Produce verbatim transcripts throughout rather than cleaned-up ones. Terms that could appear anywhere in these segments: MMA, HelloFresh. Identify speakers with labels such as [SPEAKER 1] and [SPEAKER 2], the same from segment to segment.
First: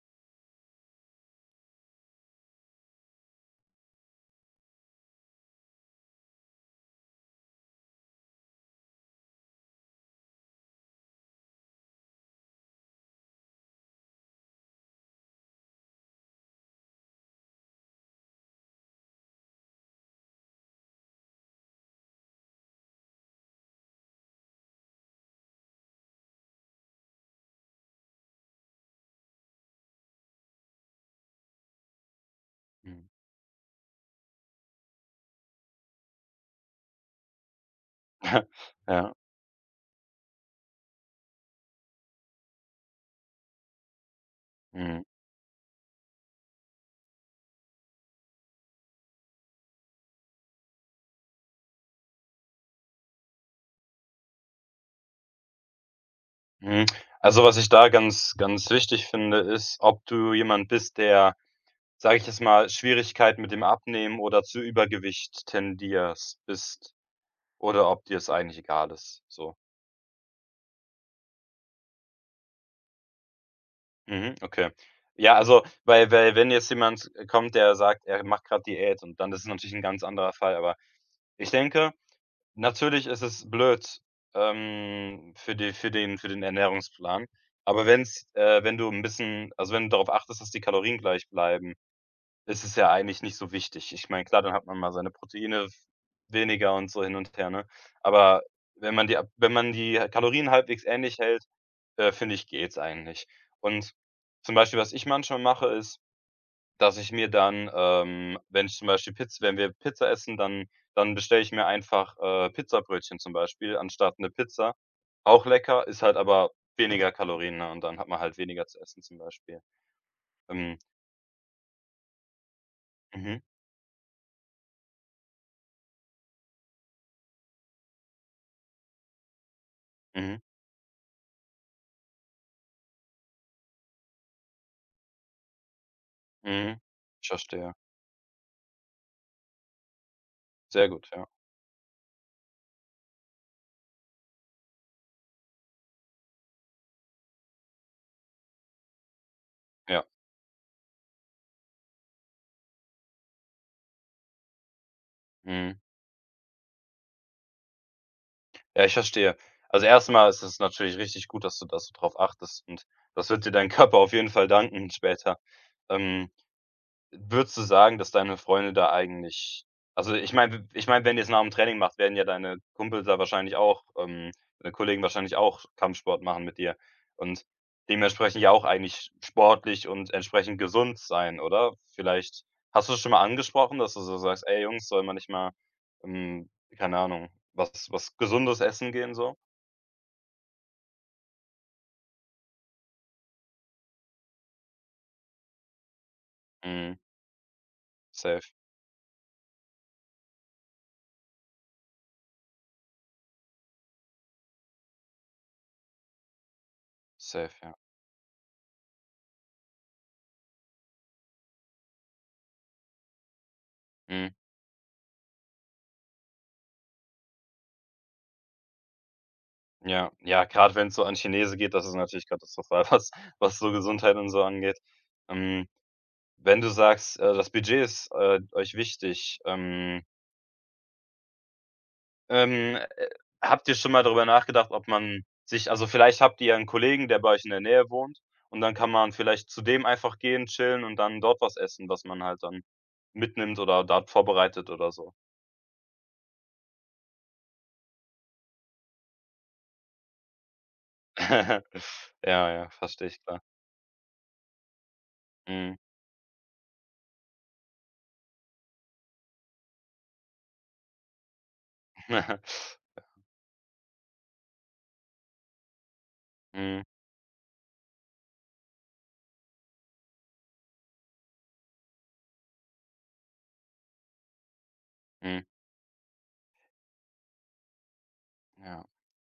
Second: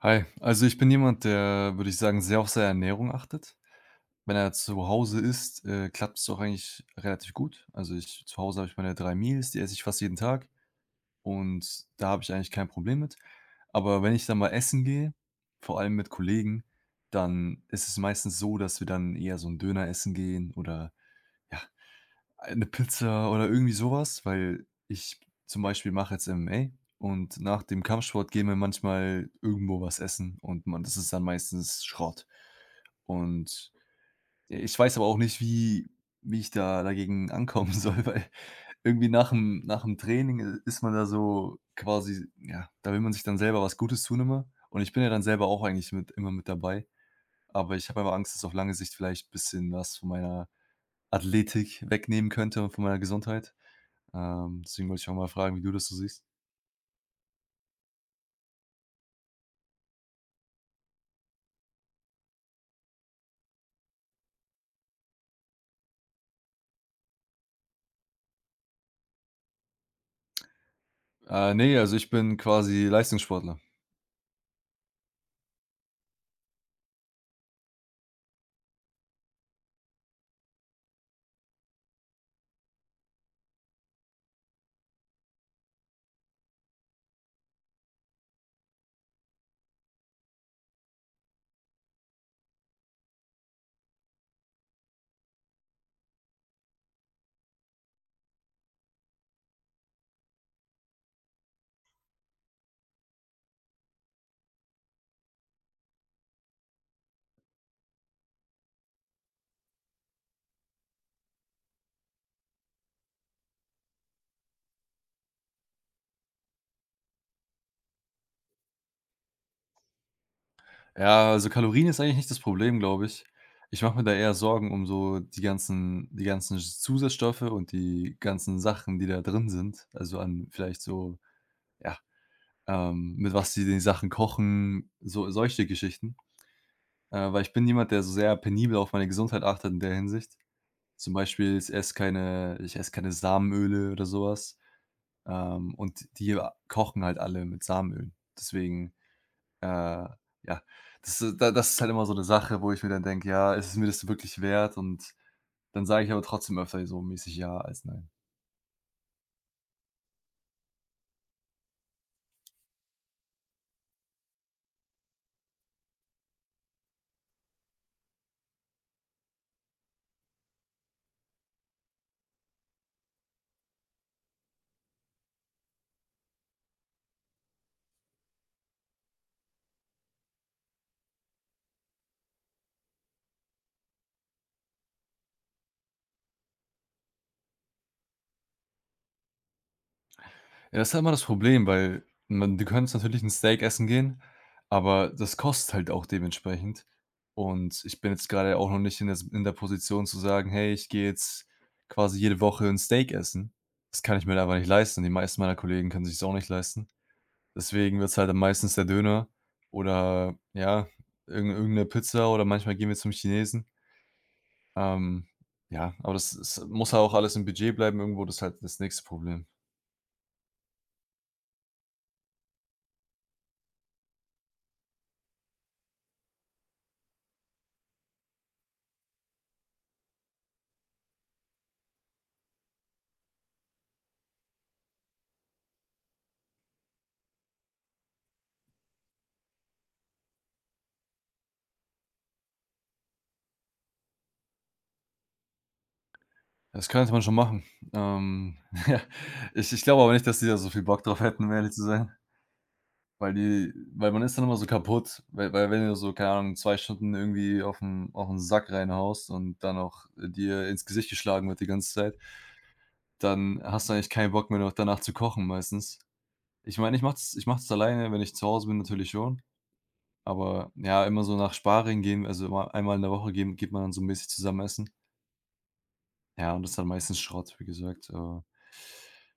[SPEAKER 1] Hi, also ich bin jemand, der, würde ich sagen, sehr auf seine Ernährung achtet. Wenn er zu Hause isst, äh, klappt es auch eigentlich relativ gut. Also ich zu Hause habe ich meine drei Meals, die esse ich fast jeden Tag und da habe ich eigentlich kein Problem mit. Aber wenn ich dann mal essen gehe, vor allem mit Kollegen, dann ist es meistens so, dass wir dann eher so ein Döner essen gehen oder ja, eine Pizza oder irgendwie sowas, weil ich zum Beispiel mache jetzt M M A und nach dem Kampfsport gehen wir manchmal irgendwo was essen und man das ist dann meistens Schrott.
[SPEAKER 2] Mhm.
[SPEAKER 1] Und ja, ich weiß aber auch nicht, wie wie ich da dagegen ankommen soll, weil irgendwie
[SPEAKER 2] Ja,
[SPEAKER 1] nach dem nach dem Training ist man da so quasi ja, da will man sich dann selber was Gutes tun immer und ich
[SPEAKER 2] mhm,
[SPEAKER 1] bin ja dann selber auch eigentlich mit immer mit dabei, aber ich habe aber Angst, dass auf lange Sicht vielleicht ein bisschen was von meiner Athletik wegnehmen könnte und von meiner Gesundheit. Ähm, deswegen wollte ich auch mal fragen, wie du das so siehst.
[SPEAKER 2] mhm. Also, was ich da ganz ganz wichtig finde, ist, ob du jemand bist, der, sage ich jetzt mal, Schwierigkeiten mit dem Abnehmen oder zu Übergewicht tendierst bist, oder ob dir es eigentlich egal ist, so.
[SPEAKER 1] Äh, ne, also ich bin quasi Leistungssportler.
[SPEAKER 2] Mhm, okay. Ja, also, weil weil wenn jetzt jemand kommt, der sagt, er macht gerade Diät, und dann das ist es natürlich ein ganz anderer Fall, aber ich denke, natürlich ist es blöd, ähm, für die für den für den Ernährungsplan. Aber wenn's äh, wenn du ein bisschen, also, wenn du darauf achtest, dass die Kalorien gleich bleiben, ist es ja eigentlich nicht so wichtig. Ich meine, klar, dann hat man mal seine Proteine f weniger und so hin und her, ne? Aber wenn man die ab wenn man die Kalorien halbwegs ähnlich hält, äh, finde ich, geht's eigentlich. Und zum Beispiel, was ich manchmal mache, ist, dass ich mir dann, ähm, wenn ich zum Beispiel Pizza, wenn wir Pizza essen, dann dann bestelle ich mir einfach, äh, Pizzabrötchen zum Beispiel anstatt eine Pizza. Auch lecker, ist halt aber weniger Kalorien, ne, und dann hat man halt weniger zu essen zum Beispiel. Ähm,
[SPEAKER 1] Ja, also Kalorien ist eigentlich nicht das Problem, glaube ich.
[SPEAKER 2] mhm,
[SPEAKER 1] Ich mache mir da eher Sorgen um so die ganzen die ganzen Zusatzstoffe und die ganzen Sachen, die da drin sind. Also
[SPEAKER 2] mhm,
[SPEAKER 1] an vielleicht so ja, ähm, mit was die die Sachen kochen, so solche Geschichten.
[SPEAKER 2] mhm. Ich
[SPEAKER 1] Äh, weil ich bin
[SPEAKER 2] verstehe.
[SPEAKER 1] jemand, der so sehr penibel auf meine Gesundheit achtet in der Hinsicht.
[SPEAKER 2] Sehr gut,
[SPEAKER 1] Zum
[SPEAKER 2] ja,
[SPEAKER 1] Beispiel, ich esse keine ich esse keine Samenöle oder sowas. Ähm, und die a kochen halt alle mit Samenöl. Deswegen, äh,
[SPEAKER 2] ja.
[SPEAKER 1] ja, das ist da das ist halt immer so eine Sache, wo ich mir dann denke: „Ja, ist es mir das wirklich wert?“ Und
[SPEAKER 2] Mhm.
[SPEAKER 1] dann sage ich aber trotzdem öfter so mäßig „ja“ als „nein“.
[SPEAKER 2] Ja, ich verstehe. Also, erstmal ist es natürlich richtig gut, dass du dass du drauf achtest, und das wird dir dein Körper auf jeden Fall danken später. Ähm Würdest du sagen, dass deine Freunde da eigentlich, also, ich meine ich meine, wenn ihr es nach dem Training macht, werden ja deine Kumpels da wahrscheinlich auch ähm, deine Kollegen wahrscheinlich auch Kampfsport machen mit dir, und dementsprechend ja auch eigentlich sportlich und entsprechend gesund sein, oder? Vielleicht hast du es schon mal angesprochen, dass du so sagst: „Ey Jungs, sollen wir nicht mal, hm, keine Ahnung, was was Gesundes essen gehen so?“
[SPEAKER 1] Ja, das ist halt immer das Problem, weil man du könntest natürlich ein Steak essen gehen, aber das kostet halt auch dementsprechend.
[SPEAKER 2] Mhm.
[SPEAKER 1] Und ich bin jetzt
[SPEAKER 2] Safe,
[SPEAKER 1] gerade auch noch nicht in der in der Position zu sagen: „Hey, ich gehe jetzt quasi jede Woche ein Steak essen.“ Das kann ich mir einfach nicht leisten. Die meisten meiner Kollegen können sich sich's auch nicht leisten.
[SPEAKER 2] safe, ja.
[SPEAKER 1] Deswegen wird's halt meistens der Döner oder, ja, irgend irgend 'ne Pizza oder manchmal gehen wir zum Chinesen.
[SPEAKER 2] Mhm.
[SPEAKER 1] Ähm, ja, aber das es muss halt auch alles im Budget bleiben irgendwo, das ist halt das nächste Problem.
[SPEAKER 2] Ja, ja, gerade wenn es so an Chinesen geht, das ist natürlich katastrophal, was was so Gesundheit und so angeht. Ähm, Wenn du sagst, äh, das Budget ist, äh, euch wichtig, ähm, ähm, äh, habt ihr schon mal darüber nachgedacht, ob man sich also, vielleicht habt ihr ja einen Kollegen, der bei euch in der Nähe wohnt, und dann kann man vielleicht zu dem einfach gehen, chillen und dann dort was essen, was man halt dann mitnimmt oder dort vorbereitet oder so.
[SPEAKER 1] Das könnte man schon machen. Ähm, ja, ich ich glaube aber nicht, dass die da so viel Bock drauf hätten, um ehrlich zu sein,
[SPEAKER 2] Ja, ja, verstehe ich,
[SPEAKER 1] weil
[SPEAKER 2] klar.
[SPEAKER 1] die weil man ist dann immer so kaputt, weil weil
[SPEAKER 2] Mhm.
[SPEAKER 1] wenn du so, keine Ahnung, zwei Stunden irgendwie auf den, auf aufm Sack reinhaust und dann auch dir ins Gesicht geschlagen wird die ganze Zeit, dann hast du eigentlich keinen Bock mehr noch danach zu kochen meistens. Ich
[SPEAKER 2] Mhm,
[SPEAKER 1] meine, ich mache das ich mache das alleine, wenn ich zu Hause bin natürlich schon, aber ja, immer so nach Sparring gehen, also immer einmal in der Woche gehen geht man dann so mäßig zusammen essen.
[SPEAKER 2] mhm,
[SPEAKER 1] Ja, und das ist dann meistens Schrott, wie gesagt, äh
[SPEAKER 2] ja.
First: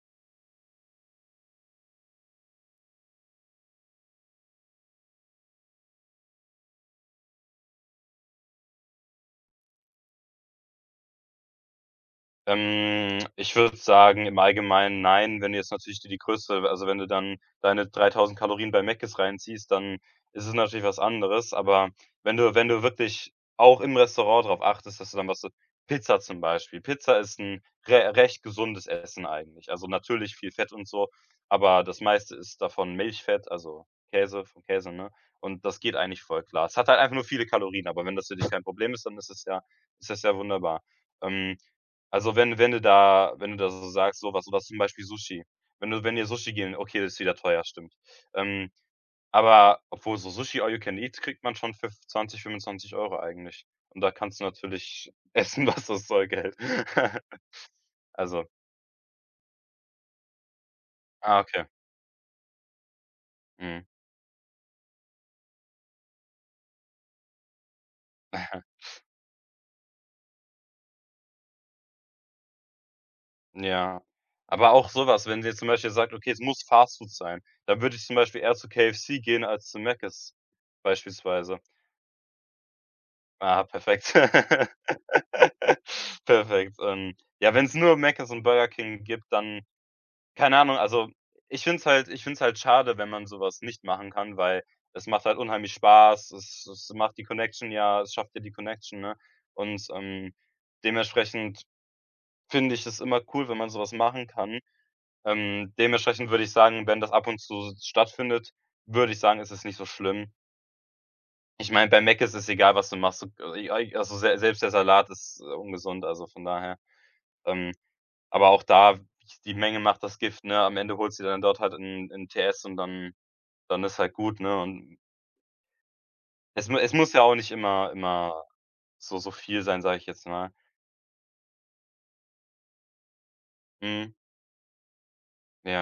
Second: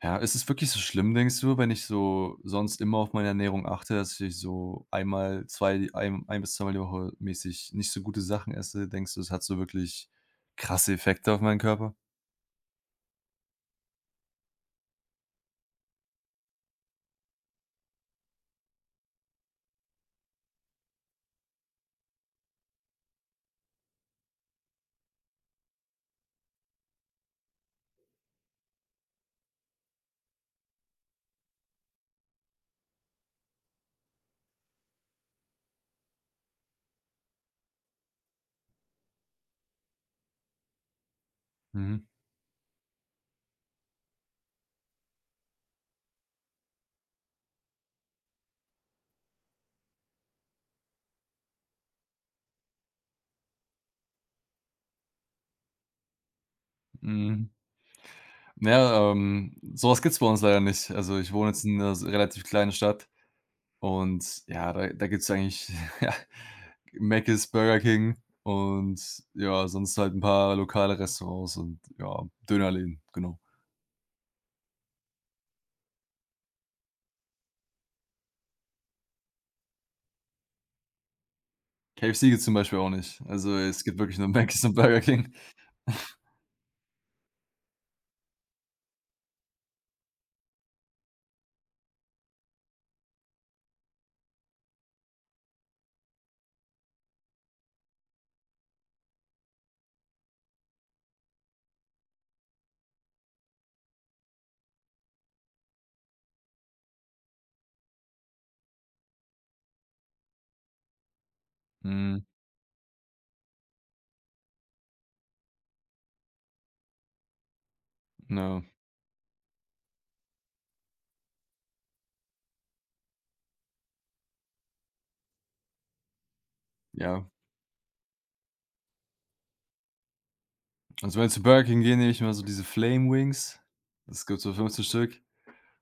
[SPEAKER 1] Ja, ist es wirklich so schlimm, denkst du, wenn ich so sonst immer auf meine Ernährung achte, dass ich so einmal, zwei, ein, ein bis zweimal die Woche mäßig nicht so gute Sachen esse? Denkst du, es hat so wirklich krasse Effekte auf meinen Körper?
[SPEAKER 2] Ähm, ich würde sagen, im Allgemeinen nein. Wenn du jetzt natürlich dir die Größe, also, wenn du dann deine dreitausend Kalorien bei Mc's reinziehst, dann ist es natürlich was anderes, aber wenn du wenn du wirklich auch im Restaurant drauf achtest, dass du dann was so Pizza zum Beispiel. Pizza ist 'n re recht gesundes Essen eigentlich. Also, natürlich viel Fett und so, aber das meiste ist davon Milchfett, also Käse vom Käse, ne? Und das geht eigentlich voll klar. Es hat halt einfach nur viele Kalorien, aber wenn das für dich kein Problem ist, dann ist es ja ist das ja wunderbar. Ähm,
[SPEAKER 1] Mhm.
[SPEAKER 2] also, wenn wenn du da, wenn du da so sagst, so was, oder zum Beispiel Sushi. Wenn du wenn ihr Sushi gehen, okay, das ist wieder teuer, stimmt. Ähm, aber obwohl, so Sushi all you can eat kriegt man schon für zwanzig, fünfundzwanzig Euro eigentlich. Und da kannst du natürlich essen, was das Zeug hält.
[SPEAKER 1] Mhm.
[SPEAKER 2] Also
[SPEAKER 1] Ja, ähm, sowas gibt's bei uns leider nicht. Also ich
[SPEAKER 2] ah,
[SPEAKER 1] wohne jetzt
[SPEAKER 2] okay.
[SPEAKER 1] in einer s- relativ kleinen Stadt
[SPEAKER 2] Mhm.
[SPEAKER 1] und ja, da, da gibt's eigentlich ja, Mc's, Burger King und ja, sonst halt ein paar lokale Restaurants und ja, Dönerläden, genau.
[SPEAKER 2] Ja. Aber auch so was, wenn sie jetzt zum Beispiel sagt: „Okay, es muss Fast Food sein“, dann würde ich zum Beispiel eher zu K F C gehen als zu Mc's beispielsweise.
[SPEAKER 1] K F C gibt's zum Beispiel auch nicht. Also,
[SPEAKER 2] Ah,
[SPEAKER 1] es gibt
[SPEAKER 2] perfekt.
[SPEAKER 1] wirklich nur Mc's und Burger King.
[SPEAKER 2] Perfekt. Ähm, ja, wenn es nur Mc's und Burger King gibt, dann keine Ahnung, also, ich finde es halt ich find's halt schade, wenn man sowas nicht machen kann, weil es macht halt unheimlich Spaß. Es es macht die Connection ja es schafft ja die Connection, ne? Und, ähm, dementsprechend finde ich es immer cool, wenn man sowas machen kann. Ähm, dementsprechend würde ich sagen, wenn das ab und zu stattfindet, würde ich sagen, ist es nicht so schlimm. Ich meine, bei
[SPEAKER 1] Mhm,
[SPEAKER 2] Mac ist es egal, was du machst. Du äh, ei also se selbst der Salat ist, äh, ungesund, also von daher. Ähm, aber
[SPEAKER 1] ne,
[SPEAKER 2] auch da, die Menge macht das Gift, ne? Am Ende holst du dir dann dort halt in 'n T S und dann dann ist halt gut, ne? Und es mu es muss ja
[SPEAKER 1] ja.
[SPEAKER 2] auch nicht immer immer so so viel sein, sage ich jetzt mal.
[SPEAKER 1] Also, wenn wir zu Burger King gehen, nehme ich immer so diese Flame Wings.
[SPEAKER 2] Mhm,
[SPEAKER 1] Es gibt so fünfzehn Stück.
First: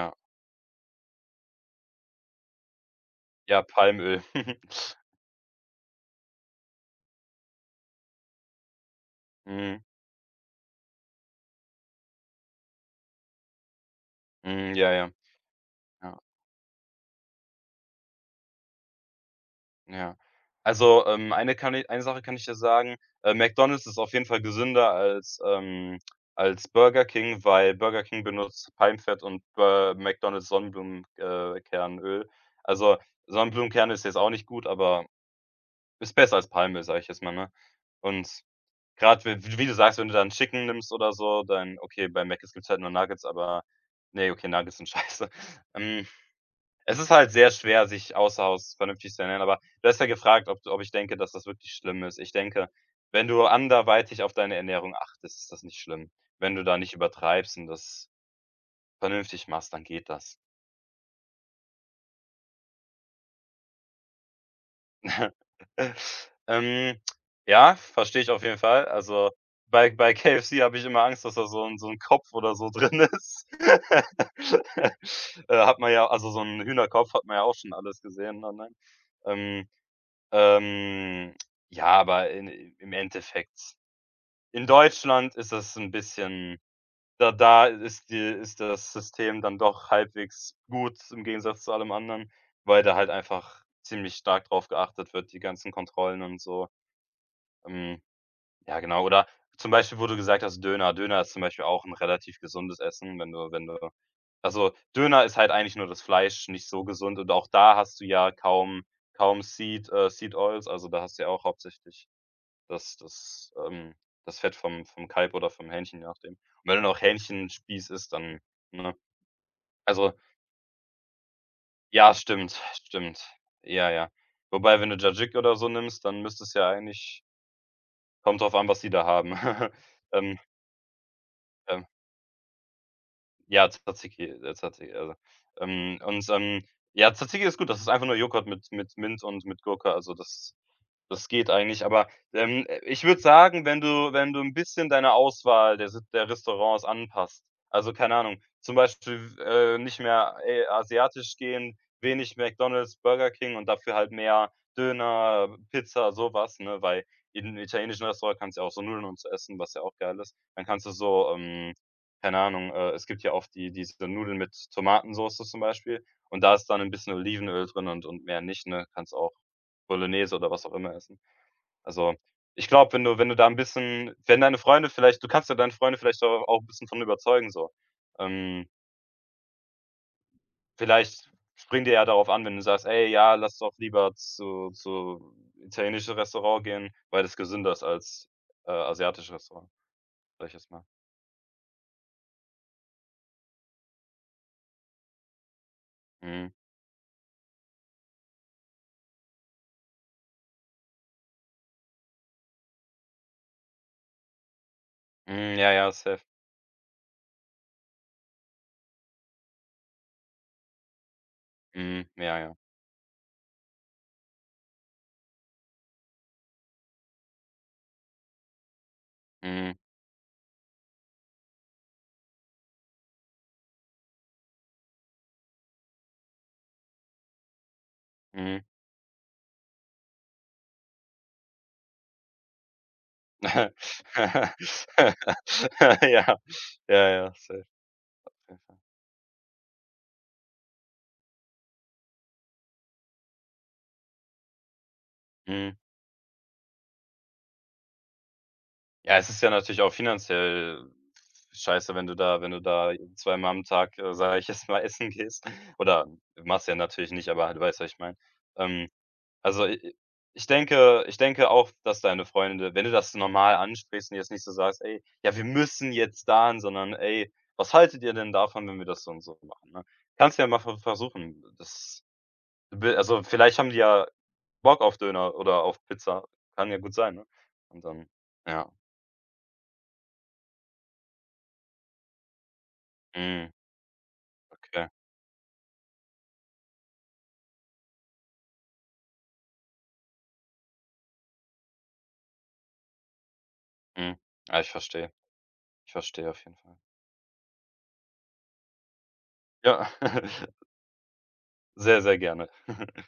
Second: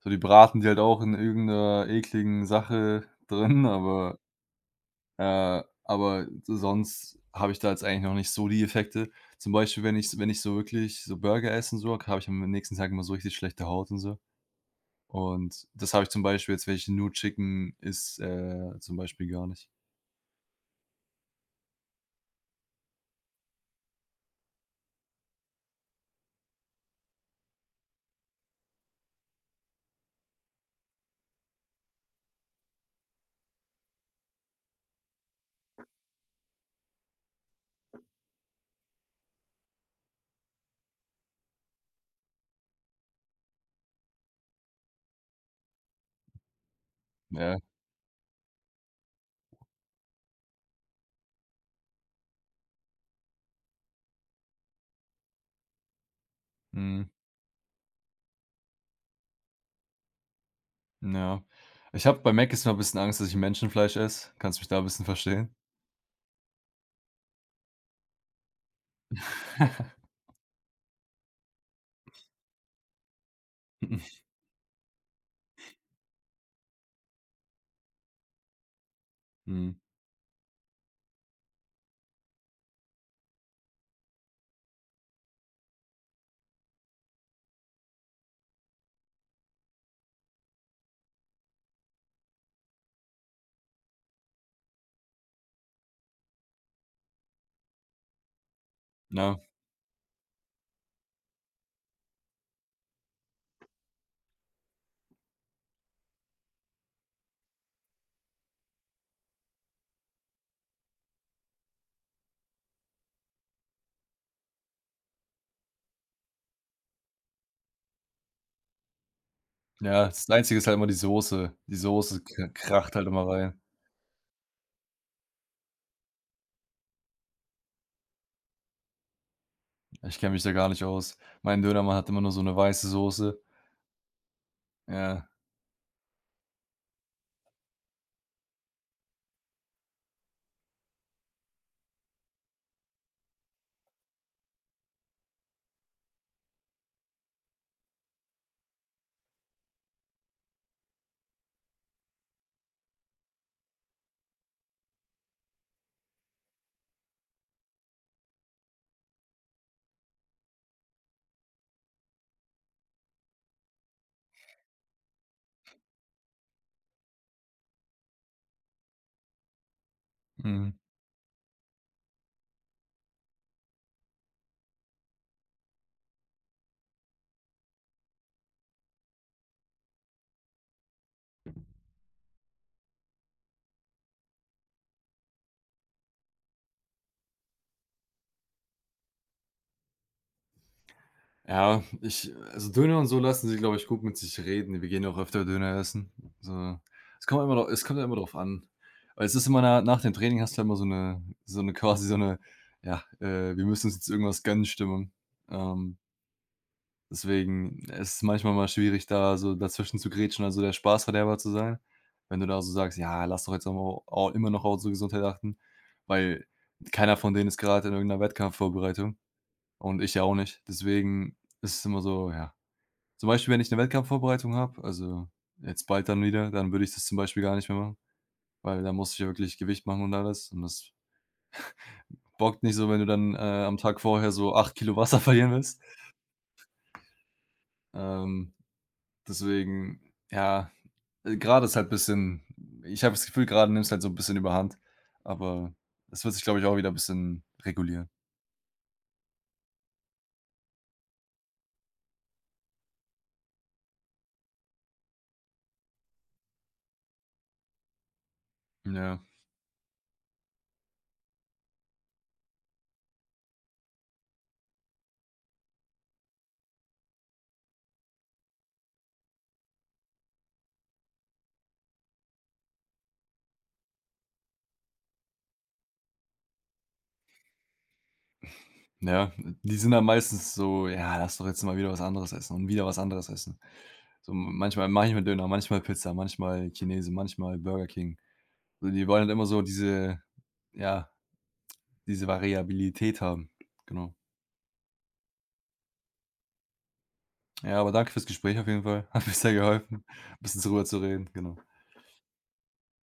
[SPEAKER 1] So, die braten die halt auch in irgend 'ner ekligen Sache
[SPEAKER 2] Ja,
[SPEAKER 1] drin, aber
[SPEAKER 2] Palmöl.
[SPEAKER 1] äh, aber sonst habe ich da jetzt eigentlich noch nicht so die Effekte. Zum
[SPEAKER 2] Mhm,
[SPEAKER 1] Beispiel, wenn ich wenn ich so wirklich so Burger esse und so, habe ich am nächsten Tag immer so richtig schlechte Haut und so.
[SPEAKER 2] mhm, ja, ja,
[SPEAKER 1] Und das habe ich
[SPEAKER 2] ja.
[SPEAKER 1] zum Beispiel jetzt, wenn ich nur Chicken esse, äh, zum Beispiel gar nicht.
[SPEAKER 2] Ja. Also, ähm, eine kann i eine Sache kann ich dir sagen, äh, McDonald's ist auf jeden Fall gesünder als, ähm als Burger King, weil Burger King benutzt Palmfett und Bur McDonald's Sonnenblumenkernöl äh, Kernöl. Also, Sonnenblumenkerne ist jetzt auch nicht gut, aber ist besser als Palmöl, sage ich jetzt mal, ne? Und gerade w wie du sagst, wenn du dann Chicken nimmst oder so, dann okay, bei Mc's gibt's halt nur Nuggets, aber ne, okay, Nuggets sind scheiße. Ähm es ist halt sehr
[SPEAKER 1] Ja,
[SPEAKER 2] schwer, sich außer Haus vernünftig zu ernähren, aber du hast ja gefragt, ob du- ob ich denke, dass das wirklich schlimm ist. Ich denke, wenn du anderweitig auf deine Ernährung achtest, ist das nicht schlimm. Wenn du da nicht
[SPEAKER 1] mhm.
[SPEAKER 2] übertreibst und das vernünftig machst, dann geht das.
[SPEAKER 1] Ja. Ich habe bei Mac Mc's immer ein bisschen Angst, dass ich Menschenfleisch esse. Kannst mich da ein bisschen verstehen?
[SPEAKER 2] Ähm, ja, verstehe ich auf jeden Fall. Also, bei bei K F C habe ich immer Angst, dass da so ein so 'n Kopf oder so drin ist. Äh, hat man ja, also, so 'n Hühnerkopf hat man ja auch schon alles gesehen online. Ähm
[SPEAKER 1] Mhm.
[SPEAKER 2] Ähm, ja, aber in im Endeffekt in Deutschland ist das ein bisschen, da da ist die ist das System dann doch halbwegs gut im Gegensatz zu allem anderen, weil da halt einfach ziemlich stark drauf geachtet wird, die ganzen Kontrollen und so. Ähm, ja genau, oder
[SPEAKER 1] Ja.
[SPEAKER 2] zum Beispiel, wo du gesagt hast, Döner. Döner ist zum Beispiel auch ein relativ gesundes Essen, wenn du wenn du also, Döner ist halt eigentlich nur das Fleisch, nicht so gesund, und auch da hast du ja kaum kaum Seed äh, Seed Oils, also da hast du ja auch hauptsächlich das das, ähm das Fett vom vom Kalb oder vom Hähnchen, je nachdem. Und wenn du noch Hähnchenspieß isst, dann ne?
[SPEAKER 1] Ja,
[SPEAKER 2] Also,
[SPEAKER 1] das Einzige ist halt immer die Soße. Die
[SPEAKER 2] ja,
[SPEAKER 1] Soße k
[SPEAKER 2] stimmt,
[SPEAKER 1] kracht halt
[SPEAKER 2] stimmt.
[SPEAKER 1] immer rein.
[SPEAKER 2] Ja, ja. Wobei, wenn du Tzatziki oder so nimmst, dann müsste es ja eigentlich, kommt drauf an, was die da haben.
[SPEAKER 1] Ich kenne
[SPEAKER 2] Ähm,
[SPEAKER 1] mich da gar nicht aus. Mein
[SPEAKER 2] ähm,
[SPEAKER 1] Dönermann hat immer nur so eine weiße Soße.
[SPEAKER 2] ja, Tzatziki, äh, Tzatziki, also,
[SPEAKER 1] Ja,
[SPEAKER 2] ähm, und, ähm ja, Tzatziki ist gut. Das ist einfach nur Joghurt mit mit Mint und mit Gurke. Also, das das geht eigentlich, aber, ähm, ich würde sagen, wenn du wenn du ein bisschen deine Auswahl der Sit der Restaurants anpasst, also, keine Ahnung, zum Beispiel, äh, nicht mehr, äh, asiatisch gehen, wenig McDonald's, Burger King, und dafür halt mehr Döner, Pizza, sowas, ne? Weil in einem italienischen Restaurant kannst du ja auch so Nudeln und so essen, was ja auch geil ist. Dann kannst du so, ähm, keine Ahnung, äh, es gibt ja oft die diese Nudeln mit Tomatensoße zum Beispiel, und da ist dann ein bisschen Olivenöl drin und und mehr nicht, ne? Kannst auch Bolognese oder was auch
[SPEAKER 1] mhm.
[SPEAKER 2] immer essen. Also, ich glaube, wenn du wenn du da ein bisschen, wenn deine Freunde vielleicht du kannst ja deine Freunde vielleicht au auch ein bisschen von überzeugen so. Ähm, vielleicht springen die ja darauf an, wenn du sagst: „Ey, ja, lass doch lieber zu zu italienische Restaurant gehen, weil das gesünder ist als, äh, asiatische Restaurant“, sage ich jetzt mal.
[SPEAKER 1] Ja, ich also Döner und so lassen sich, glaube ich, gut mit sich reden. Wir gehen auch öfter Döner essen.
[SPEAKER 2] Mhm.
[SPEAKER 1] So, es kommt immer dra es kommt ja immer drauf an. Weil es ist immer na nach dem Training hast du ja immer so eine so eine quasi so eine ja, äh, wir müssen uns jetzt irgendwas gönnen Stimmung.
[SPEAKER 2] Mhm, ja, ja,
[SPEAKER 1] Ähm,
[SPEAKER 2] safe.
[SPEAKER 1] Deswegen ist es manchmal mal schwierig, da so dazwischen zu grätschen, also der Spaßverderber zu sein.
[SPEAKER 2] Mhm, ja,
[SPEAKER 1] Wenn du
[SPEAKER 2] ja.
[SPEAKER 1] da so sagst: „Ja, lass doch jetzt auch mal immer noch auf unsere Gesundheit achten“, weil keiner von denen ist gerade in irgendeiner 'ner Wettkampfvorbereitung
[SPEAKER 2] Mhm,
[SPEAKER 1] und ich ja auch nicht. Deswegen ist es immer so, ja. Zum Beispiel, wenn ich 'ne Wettkampfvorbereitung habe, also jetzt bald dann wieder, dann würde ich das zum Beispiel gar nicht mehr machen,
[SPEAKER 2] mhm.
[SPEAKER 1] weil da musste ich ja wirklich Gewicht machen und alles und das bockt nicht so, wenn du dann, äh, am Tag vorher so acht Kilo Wasser verlieren willst.
[SPEAKER 2] Ja. Ja, ja, safe.
[SPEAKER 1] Ähm,
[SPEAKER 2] Auf
[SPEAKER 1] Deswegen, ja, äh, grade ist halt bisschen ich habe das Gefühl, grade nimmt's halt so 'n bisschen überhand, aber
[SPEAKER 2] Mhm.
[SPEAKER 1] es wird sich, glaube ich, auch wieder bisschen regulieren.
[SPEAKER 2] Ja, es ist ja natürlich auch finanziell scheiße, wenn du da, wenn du da zweimal am Tag, äh, sage ich jetzt mal, essen gehst, oder machst ja natürlich nicht, aber du weißt, was ich meine. Ähm,
[SPEAKER 1] Ja.
[SPEAKER 2] also, i ich denke, ich denke auch, dass deine Freunde, wenn du das normal ansprichst und jetzt nicht so sagst: „Ey, ja, wir müssen jetzt dahin“, sondern: „Ey, was haltet ihr denn davon, wenn wir das so und so machen“, ne? Kannst ja mal ver versuchen. Das be also, vielleicht haben die ja Bock auf Döner oder auf Pizza. Kann ja gut sein, ne? Und dann ja.
[SPEAKER 1] Ja, die sind dann meistens so: „Ja, lass doch jetzt mal wieder was anderes essen und wieder was anderes
[SPEAKER 2] Mhm,
[SPEAKER 1] essen.“ So manchmal
[SPEAKER 2] okay.
[SPEAKER 1] mache ich manchmal Döner, manchmal Pizza, manchmal Chinese, manchmal Burger King. So, die wollen halt immer so diese ja, diese Variabilität haben, genau.
[SPEAKER 2] Mhm. Ja, ich verstehe. Ich verstehe auf jeden Fall.
[SPEAKER 1] Ja, aber danke fürs Gespräch auf jeden Fall. Hat mir sehr
[SPEAKER 2] Ja,
[SPEAKER 1] geholfen, ein bisschen drüber zu reden, genau.
[SPEAKER 2] sehr, sehr gerne.